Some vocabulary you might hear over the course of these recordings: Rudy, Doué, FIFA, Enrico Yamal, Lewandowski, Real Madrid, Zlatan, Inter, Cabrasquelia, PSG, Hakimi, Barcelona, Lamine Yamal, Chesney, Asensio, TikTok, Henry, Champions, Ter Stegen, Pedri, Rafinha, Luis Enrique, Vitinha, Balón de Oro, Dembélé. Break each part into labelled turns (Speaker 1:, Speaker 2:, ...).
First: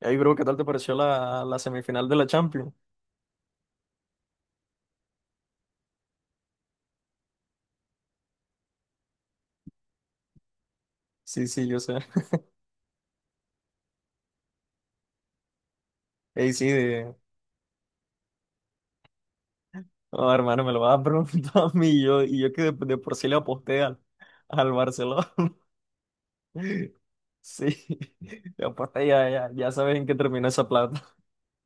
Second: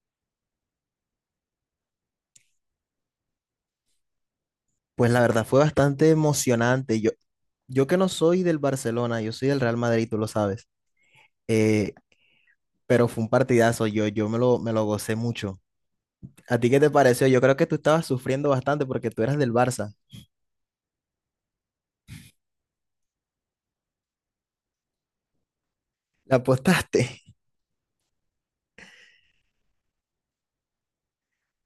Speaker 1: Ey, bro, ¿qué tal te pareció la semifinal de la Champions?
Speaker 2: Pues la verdad fue bastante emocionante. Yo que no soy del Barcelona, yo soy del Real Madrid, tú lo sabes.
Speaker 1: Sí, sí, yo
Speaker 2: Eh,
Speaker 1: sé.
Speaker 2: pero fue un partidazo, yo, yo me lo gocé mucho.
Speaker 1: Ey,
Speaker 2: ¿A
Speaker 1: sí,
Speaker 2: ti qué te
Speaker 1: de...
Speaker 2: pareció? Yo creo que tú estabas sufriendo bastante porque tú eras del Barça.
Speaker 1: Oh, hermano, me lo vas a preguntar a mí. Y yo que de por sí le aposté al al, Barcelona.
Speaker 2: ¿La apostaste?
Speaker 1: Sí, le aposté, ya sabes en qué terminó esa plata.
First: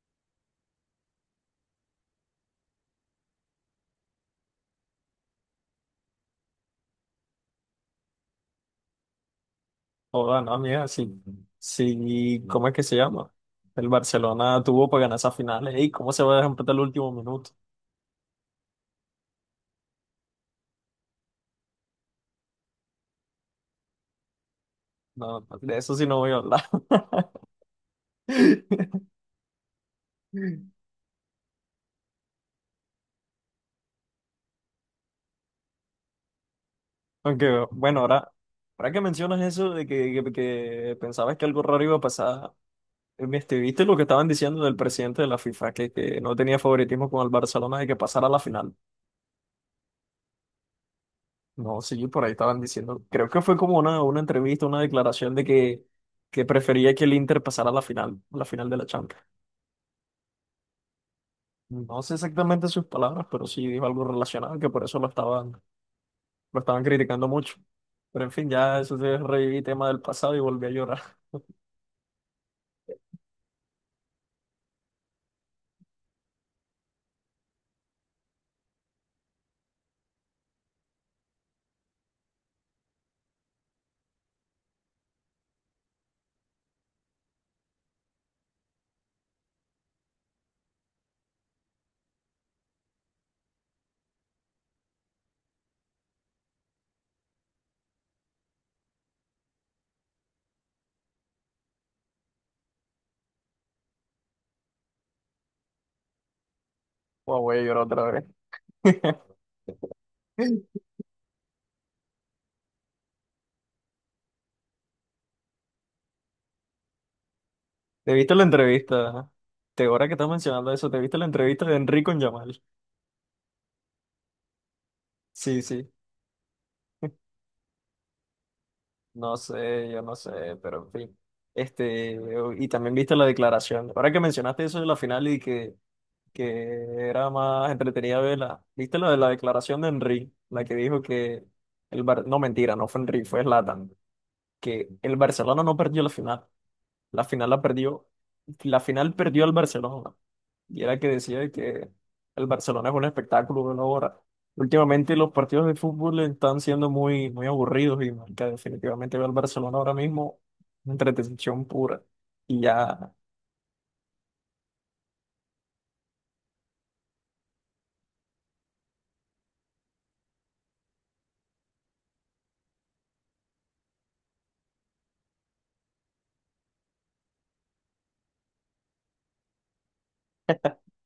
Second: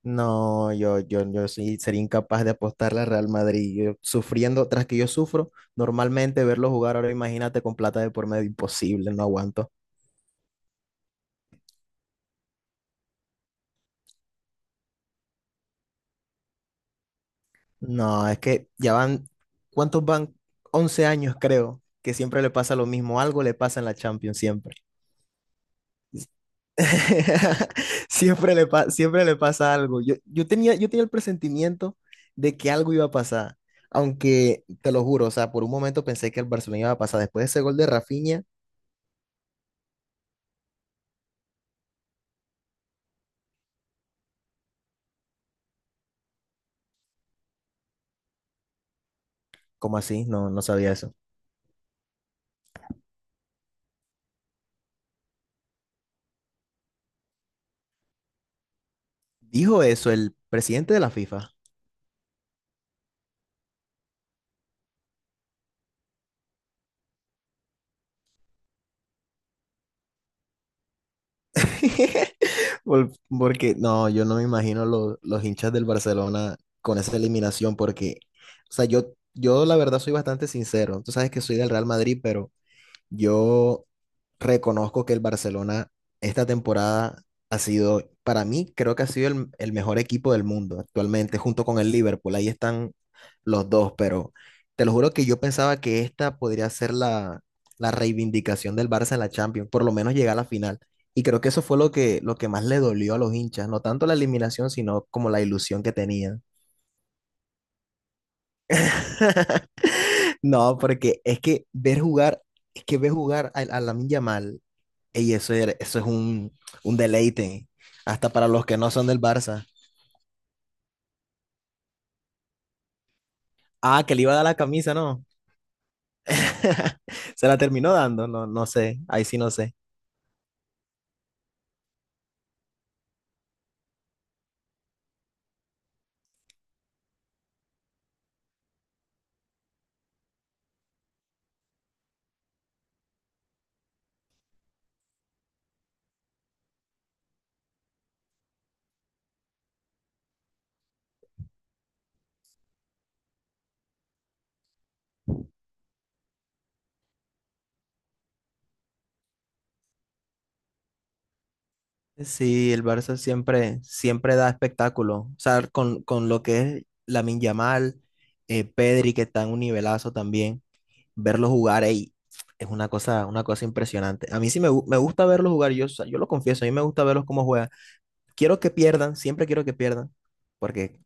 Speaker 2: No, yo sí sería incapaz de apostarle al Real Madrid. Yo sufriendo, tras que yo sufro, normalmente verlo jugar ahora, imagínate con plata de por medio, imposible, no aguanto.
Speaker 1: Joda, no, amiga, sí. Sí, ¿cómo es que se llama? El Barcelona tuvo para ganar esa final. Ey, ¿cómo se va a dejar empatar el último minuto?
Speaker 2: No, es que ya van, ¿cuántos van? 11 años creo, que siempre le pasa lo mismo, algo le pasa en la Champions siempre.
Speaker 1: No, de eso sí no voy a hablar.
Speaker 2: Siempre le pasa algo. Yo, yo tenía el presentimiento de que algo iba a pasar, aunque te lo juro, o sea, por un momento pensé que el Barcelona iba a pasar después de ese
Speaker 1: Aunque,
Speaker 2: gol de
Speaker 1: bueno, ahora.
Speaker 2: Rafinha.
Speaker 1: Ahora que mencionas eso de que pensabas que algo raro iba a pasar, ¿viste lo que estaban diciendo del presidente de la FIFA, que no tenía favoritismo con el Barcelona de que pasara a la final?
Speaker 2: ¿Cómo así? No, no sabía eso.
Speaker 1: No, sí, por ahí estaban diciendo, creo que fue como una entrevista, una declaración de que prefería que el Inter pasara a la final de la Champions.
Speaker 2: Dijo eso el presidente de la FIFA.
Speaker 1: No sé exactamente sus palabras, pero sí dijo algo relacionado, que por eso lo estaban criticando mucho. Pero en fin, ya eso se reviví tema del pasado y volví a llorar.
Speaker 2: Por- Porque no, yo no me imagino los hinchas del Barcelona con esa eliminación, porque, o sea, yo la verdad soy bastante sincero. Tú sabes que soy del Real Madrid, pero yo reconozco que el Barcelona esta temporada ha sido, para mí, creo que ha sido el mejor equipo del mundo actualmente, junto con el Liverpool. Ahí están los dos, pero te lo juro que yo pensaba que esta podría ser la reivindicación del Barça en la Champions, por lo menos llegar a la final. Y creo que eso fue lo que más le dolió a los hinchas, no tanto la eliminación, sino como la ilusión que tenían.
Speaker 1: Guau, voy a llorar otra vez.
Speaker 2: No, porque es que ver jugar a Lamine Yamal y eso, eso es un deleite,
Speaker 1: ¿Te
Speaker 2: hasta
Speaker 1: viste la
Speaker 2: para los que no son del
Speaker 1: entrevista?
Speaker 2: Barça.
Speaker 1: Ahora que estás mencionando eso, ¿te viste la entrevista de Enrico en Yamal?
Speaker 2: Ah, que le iba a dar la camisa, ¿no?
Speaker 1: Sí, sí.
Speaker 2: Se la terminó dando, no, no sé, ahí
Speaker 1: No
Speaker 2: sí no sé.
Speaker 1: sé, yo no sé, pero en fin. Este, y también viste la declaración. Ahora que mencionaste eso de la final y que era más entretenida verla, ¿viste la de la declaración de Henry? La que dijo que el no mentira, no fue Henry, fue Zlatan, que el Barcelona no perdió la final. La final la perdió, la final perdió el Barcelona. Y era que decía que el Barcelona es un espectáculo de una hora. Últimamente los partidos de fútbol están siendo muy aburridos y que definitivamente veo al Barcelona ahora mismo una entretención pura. Y
Speaker 2: Sí, el
Speaker 1: ya,
Speaker 2: Barça siempre, siempre da espectáculo. O sea, con lo que es Lamine Yamal, Pedri, que está en un nivelazo también, verlos jugar ahí es una cosa impresionante. A mí sí me, me gusta verlos jugar, yo, o sea, yo lo confieso, a mí me gusta verlos cómo juegan. Quiero que pierdan, siempre quiero que pierdan, porque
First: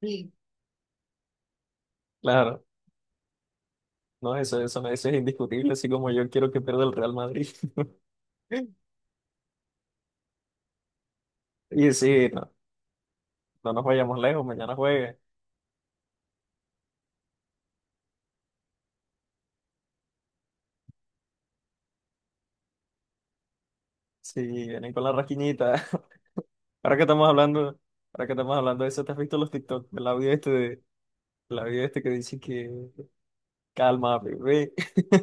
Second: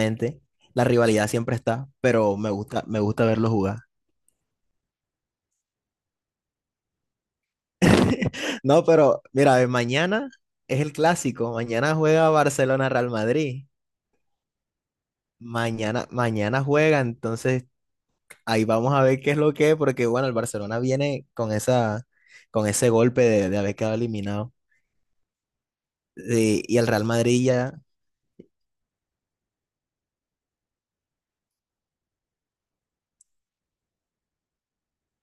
Speaker 1: sí.
Speaker 2: la rivalidad siempre está, pero
Speaker 1: Claro,
Speaker 2: me gusta verlo jugar.
Speaker 1: no, eso es indiscutible, así como yo quiero que pierda el Real Madrid.
Speaker 2: No, pero mira, mañana es el clásico,
Speaker 1: Y
Speaker 2: mañana
Speaker 1: sí,
Speaker 2: juega
Speaker 1: no,
Speaker 2: Barcelona Real Madrid.
Speaker 1: no nos vayamos lejos, mañana juegue.
Speaker 2: Mañana, mañana juega, entonces ahí vamos a ver qué es lo que es, porque bueno, el Barcelona viene con esa, con ese golpe de haber quedado
Speaker 1: Si
Speaker 2: eliminado.
Speaker 1: vienen con la rasquiñita.
Speaker 2: Sí, y el
Speaker 1: Ahora que
Speaker 2: Real
Speaker 1: estamos
Speaker 2: Madrid
Speaker 1: hablando,
Speaker 2: ya.
Speaker 1: ahora que estamos hablando de eso, ¿te has visto los TikTok? El audio este que dice que calma, bebé.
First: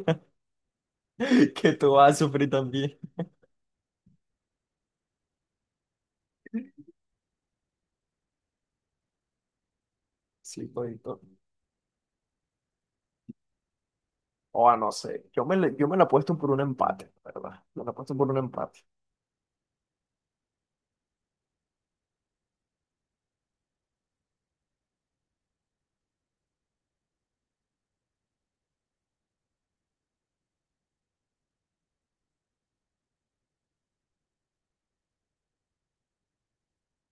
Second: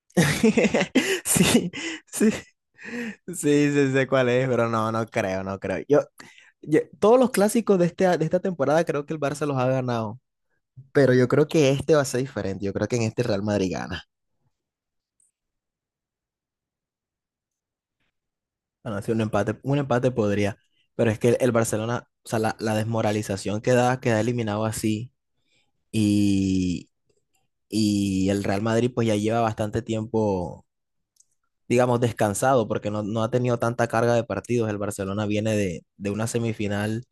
Speaker 1: Que
Speaker 2: Sí,
Speaker 1: tú vas a
Speaker 2: sí.
Speaker 1: sufrir también.
Speaker 2: Sí, sí sé cuál es, pero no, no creo, no creo. Todos los clásicos de, este, de esta temporada creo que el Barça los ha ganado,
Speaker 1: Sí,
Speaker 2: pero
Speaker 1: todito.
Speaker 2: yo creo que este va a ser diferente. Yo creo que en este el Real Madrid gana.
Speaker 1: O a no sé. Yo me la he puesto por un empate, ¿la verdad? Me la he puesto por un empate.
Speaker 2: Bueno, sí, un empate podría, pero es que el Barcelona, o sea, la desmoralización que da, queda eliminado así y, y el Real Madrid pues ya lleva bastante tiempo, digamos, descansado porque no, no ha tenido tanta carga de partidos. El Barcelona viene de una semifinal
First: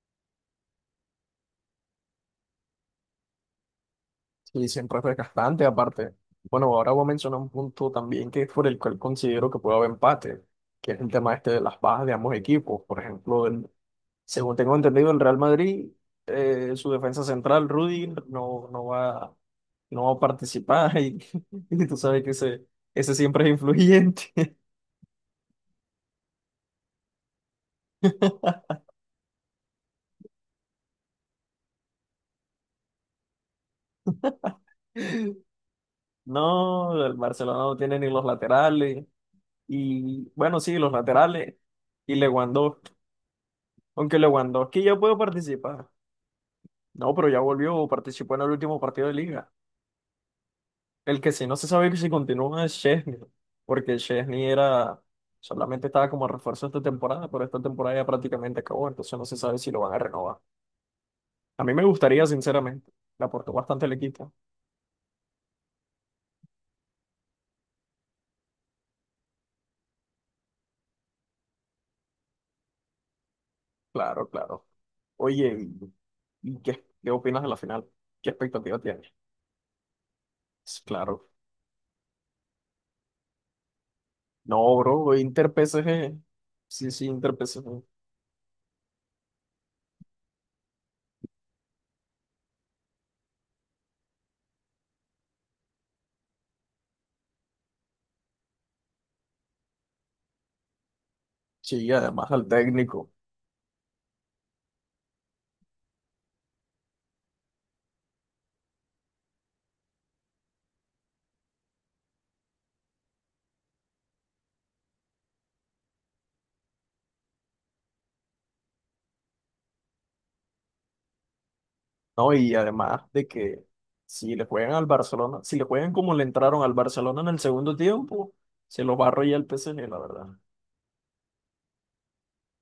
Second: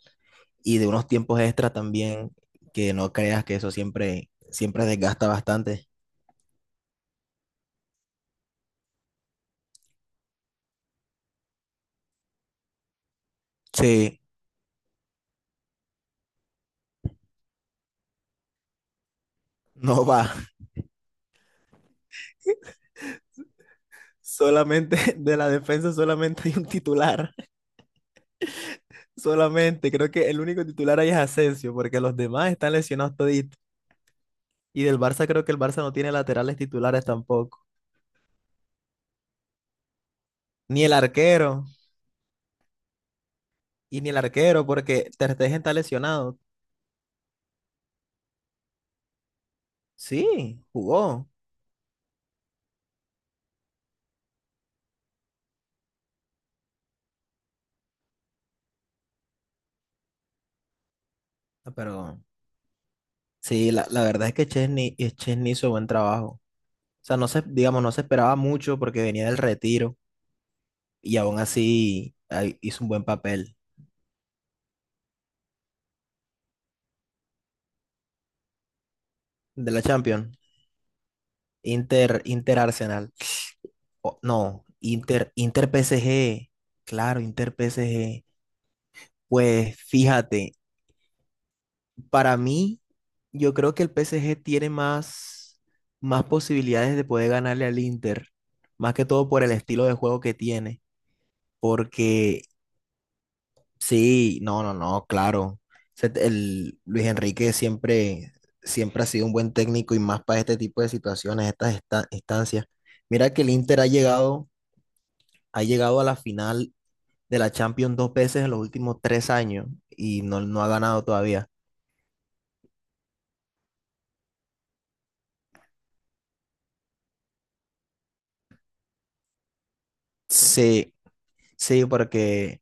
Speaker 2: y de unos tiempos extra también, que no creas que eso siempre,
Speaker 1: Y
Speaker 2: siempre
Speaker 1: siempre es
Speaker 2: desgasta
Speaker 1: desgastante,
Speaker 2: bastante.
Speaker 1: aparte. Bueno, ahora voy a mencionar un punto también que es por el cual considero que puede haber empate, que es el tema este de las bajas de ambos equipos. Por ejemplo,
Speaker 2: Sí,
Speaker 1: según tengo entendido, el Real Madrid, su defensa central, Rudy, no va, no
Speaker 2: no
Speaker 1: va a
Speaker 2: va.
Speaker 1: participar y, y tú sabes que ese siempre es influyente.
Speaker 2: Solamente de la defensa solamente hay un titular. Solamente. Creo que el único titular ahí es Asensio, porque los demás están lesionados toditos. Y del Barça creo que el Barça no tiene laterales titulares
Speaker 1: No, el Barcelona
Speaker 2: tampoco.
Speaker 1: no tiene ni los laterales. Y bueno, sí,
Speaker 2: Ni
Speaker 1: los
Speaker 2: el
Speaker 1: laterales.
Speaker 2: arquero.
Speaker 1: Y Lewandowski.
Speaker 2: Y ni el
Speaker 1: Aunque
Speaker 2: arquero,
Speaker 1: Lewandowski ya
Speaker 2: porque
Speaker 1: puede
Speaker 2: Ter Stegen está
Speaker 1: participar.
Speaker 2: lesionado.
Speaker 1: No, pero ya volvió, participó en el último partido de liga.
Speaker 2: Sí,
Speaker 1: El
Speaker 2: jugó.
Speaker 1: que sí no se sabe si continúa es Chesney. Porque Chesney era, solamente estaba como refuerzo esta temporada, pero esta temporada ya prácticamente acabó, entonces no se sabe si lo van a renovar. A
Speaker 2: Ah,
Speaker 1: mí me
Speaker 2: pero
Speaker 1: gustaría, sinceramente. Le aportó
Speaker 2: sí,
Speaker 1: bastante
Speaker 2: la,
Speaker 1: el
Speaker 2: la verdad
Speaker 1: equipo.
Speaker 2: es que Chesney, y Chesney hizo buen trabajo. O sea, no se, digamos, no se esperaba mucho porque venía del retiro. Y aún así ahí hizo un buen papel
Speaker 1: Claro, claro. Oye, ¿y qué, qué opinas de la final? ¿Qué expectativa tienes?
Speaker 2: de la Champions.
Speaker 1: Claro.
Speaker 2: Inter, Inter Arsenal. No,
Speaker 1: No, bro,
Speaker 2: Inter,
Speaker 1: Inter
Speaker 2: Inter
Speaker 1: PSG.
Speaker 2: PSG.
Speaker 1: Sí, sí,
Speaker 2: Claro,
Speaker 1: Inter
Speaker 2: Inter
Speaker 1: PSG.
Speaker 2: PSG. Pues fíjate, para mí, yo creo que el PSG tiene más, más posibilidades de poder ganarle al Inter. Más que todo por el estilo de juego que tiene.
Speaker 1: Sí, además
Speaker 2: Porque
Speaker 1: al técnico.
Speaker 2: sí, no, no, no, claro. El Luis Enrique siempre, siempre ha sido un buen técnico y más para este tipo de situaciones, instancias. Mira que el Inter ha llegado, ha llegado a la final de la Champions dos veces en los últimos 3 años y no, no ha ganado todavía.
Speaker 1: No, y además de que si le juegan al Barcelona, si le juegan como le entraron al Barcelona en el segundo tiempo, se los va a arrollar el PSG, la verdad.
Speaker 2: Sí, sí, porque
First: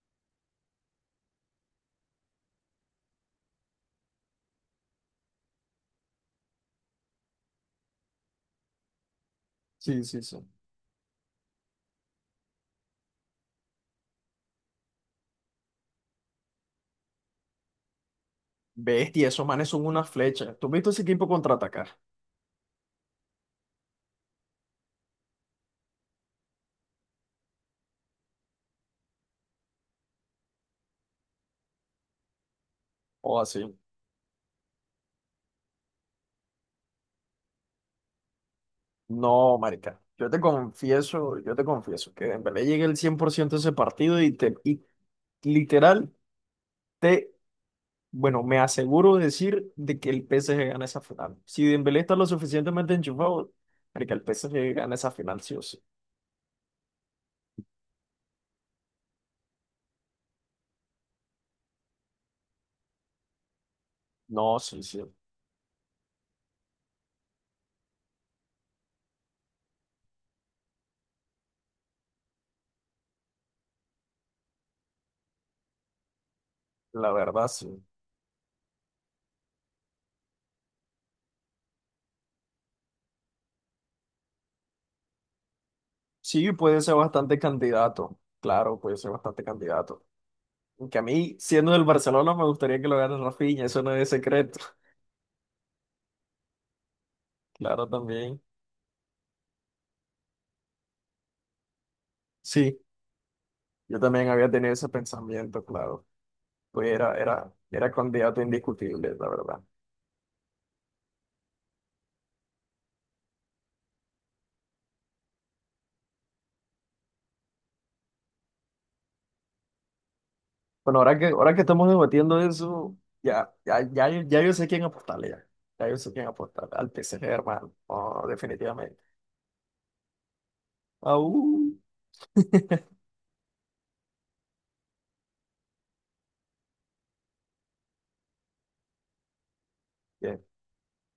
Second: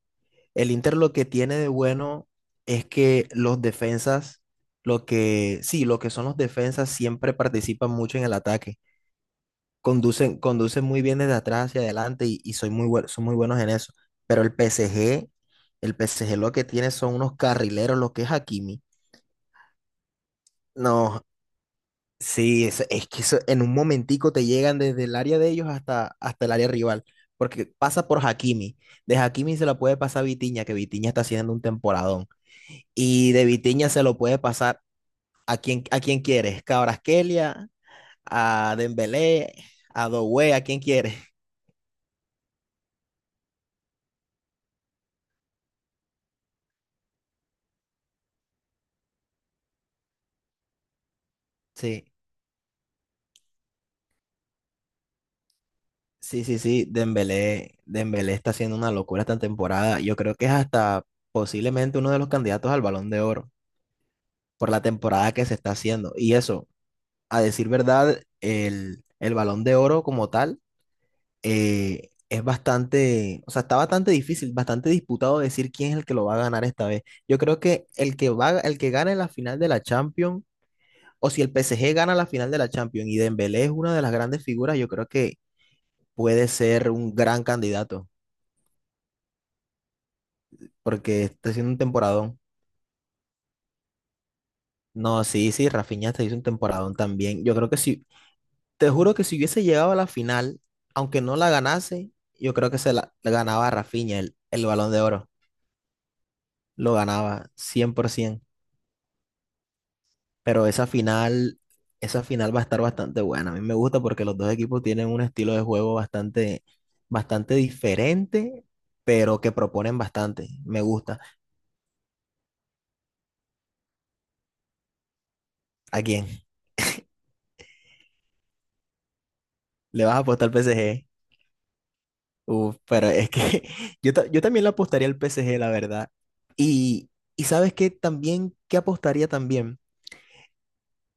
Speaker 2: el Inter lo que tiene de bueno es que los defensas, lo que, sí, lo que son los defensas siempre participan mucho en el ataque.
Speaker 1: Sí, sí, sí.
Speaker 2: Conducen, conducen muy bien desde atrás hacia adelante y son muy buenos en eso. Pero el PSG, el PSG lo que tiene son unos carrileros, lo que es Hakimi.
Speaker 1: Bestia, esos manes son una flecha. ¿Tú has visto ese
Speaker 2: No,
Speaker 1: equipo contraatacar?
Speaker 2: sí, es que eso, en un momentico te llegan desde el área de ellos hasta, hasta el área rival, porque pasa por Hakimi. De Hakimi se la puede pasar a Vitinha, que Vitinha está haciendo un temporadón. Y
Speaker 1: O
Speaker 2: de
Speaker 1: así.
Speaker 2: Vitinha se lo puede pasar a quien quieres, Cabrasquelia, a Dembélé,
Speaker 1: No, marica.
Speaker 2: a Doué, a quien quieres.
Speaker 1: Yo te confieso que Dembélé llegue el 100% a ese partido y literal te bueno, me aseguro de decir de que el PSG gana esa final. Si Dembélé
Speaker 2: Sí,
Speaker 1: está lo suficientemente enchufado, que el PSG gana esa final sí o sí.
Speaker 2: sí, sí, sí, Dembélé, Dembélé está haciendo una locura esta temporada. Yo creo que es hasta posiblemente uno de los candidatos al Balón de Oro
Speaker 1: No,
Speaker 2: por
Speaker 1: sí,
Speaker 2: la
Speaker 1: sí,
Speaker 2: temporada que se está haciendo. Y eso a decir verdad, el Balón de Oro como tal es bastante, o sea, está bastante difícil, bastante disputado decir quién es el que lo va a ganar esta vez.
Speaker 1: la
Speaker 2: Yo
Speaker 1: verdad
Speaker 2: creo
Speaker 1: sí.
Speaker 2: que el que va, el que gane la final de la Champions, o si el PSG gana la final de la Champions y Dembélé es una de las grandes figuras, yo creo que puede
Speaker 1: Sí, puede
Speaker 2: ser
Speaker 1: ser
Speaker 2: un
Speaker 1: bastante
Speaker 2: gran candidato,
Speaker 1: candidato. Claro, puede ser bastante candidato. Aunque a
Speaker 2: porque
Speaker 1: mí,
Speaker 2: está
Speaker 1: siendo
Speaker 2: haciendo un
Speaker 1: del Barcelona,
Speaker 2: temporadón.
Speaker 1: me gustaría que lo gane Rafinha, eso no es secreto.
Speaker 2: No, sí, sí, Rafinha está hizo un temporadón también. Yo creo que
Speaker 1: Claro,
Speaker 2: si
Speaker 1: también.
Speaker 2: Te juro que si hubiese llegado a la final, aunque no la ganase, yo creo que
Speaker 1: Sí,
Speaker 2: se la ganaba a
Speaker 1: yo
Speaker 2: Rafinha
Speaker 1: también
Speaker 2: el,
Speaker 1: había
Speaker 2: el
Speaker 1: tenido ese
Speaker 2: Balón de Oro.
Speaker 1: pensamiento, claro. Pues
Speaker 2: Lo ganaba
Speaker 1: era candidato
Speaker 2: 100%.
Speaker 1: indiscutible, la verdad.
Speaker 2: Pero esa final va a estar bastante buena. A mí me gusta porque los dos equipos tienen un estilo de juego bastante, bastante diferente, pero que proponen bastante. Me
Speaker 1: Bueno,
Speaker 2: gusta.
Speaker 1: ahora que estamos debatiendo eso, ya yo sé quién apostarle ya. Ya yo
Speaker 2: ¿A
Speaker 1: sé
Speaker 2: quién?
Speaker 1: quién apostarle. Al PSG, hermano. Oh, definitivamente.
Speaker 2: ¿Le vas a apostar al PSG?
Speaker 1: Au.
Speaker 2: Uf, pero es que yo, yo también le apostaría al PSG, la verdad. Y, y ¿sabes qué? También, ¿qué apostaría también?
Speaker 1: Bien.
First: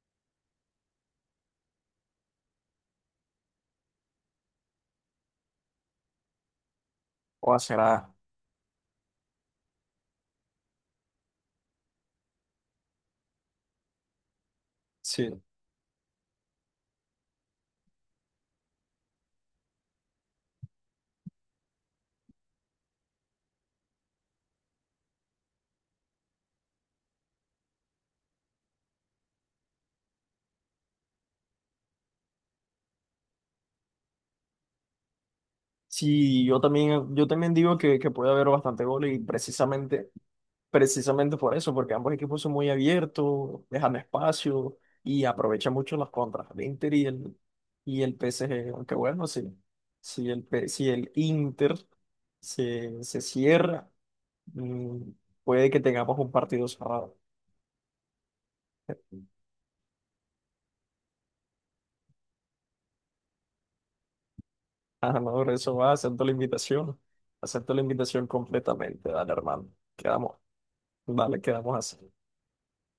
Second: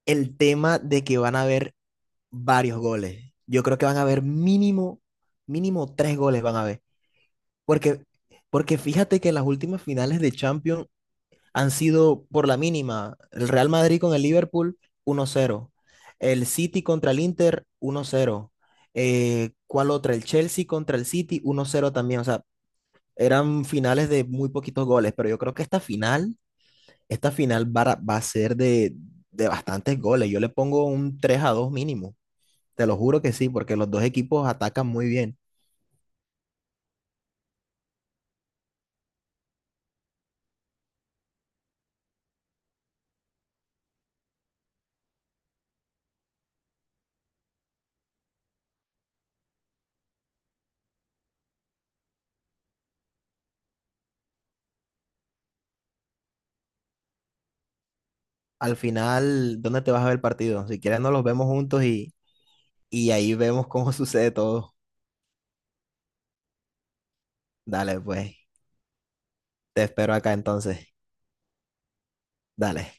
Speaker 2: El tema de que van a haber varios goles. Yo creo que van a haber mínimo, mínimo tres goles van a haber.
Speaker 1: O a
Speaker 2: Porque,
Speaker 1: será.
Speaker 2: porque fíjate que las últimas finales de Champions han sido por la mínima. El Real Madrid con el Liverpool, uno
Speaker 1: Sí.
Speaker 2: cero El City contra el Inter, 1-0. ¿Cuál otra? El Chelsea contra el City, 1-0 también. O sea, eran finales de muy poquitos goles, pero yo creo que esta final, esta final va a, va a ser de bastantes goles. Yo le pongo un 3-2 mínimo. Te lo juro que sí, porque los dos equipos atacan muy bien.
Speaker 1: Sí, yo también digo que puede haber bastante goles y precisamente, precisamente por eso, porque ambos equipos son muy abiertos, dejan espacio y aprovechan mucho las contras el Inter y el PSG. Aunque bueno, sí. Si el, P- si el Inter se cierra. Mm, puede que tengamos un partido cerrado.
Speaker 2: Al final, ¿dónde te vas a ver el partido? Si quieres, nos los vemos juntos y ahí vemos cómo sucede todo.
Speaker 1: Ah, no, por eso va, acepto la invitación. Acepto la
Speaker 2: Dale,
Speaker 1: invitación
Speaker 2: pues.
Speaker 1: completamente, dale, hermano.
Speaker 2: Te espero acá
Speaker 1: Quedamos,
Speaker 2: entonces.
Speaker 1: dale, quedamos así.
Speaker 2: Dale.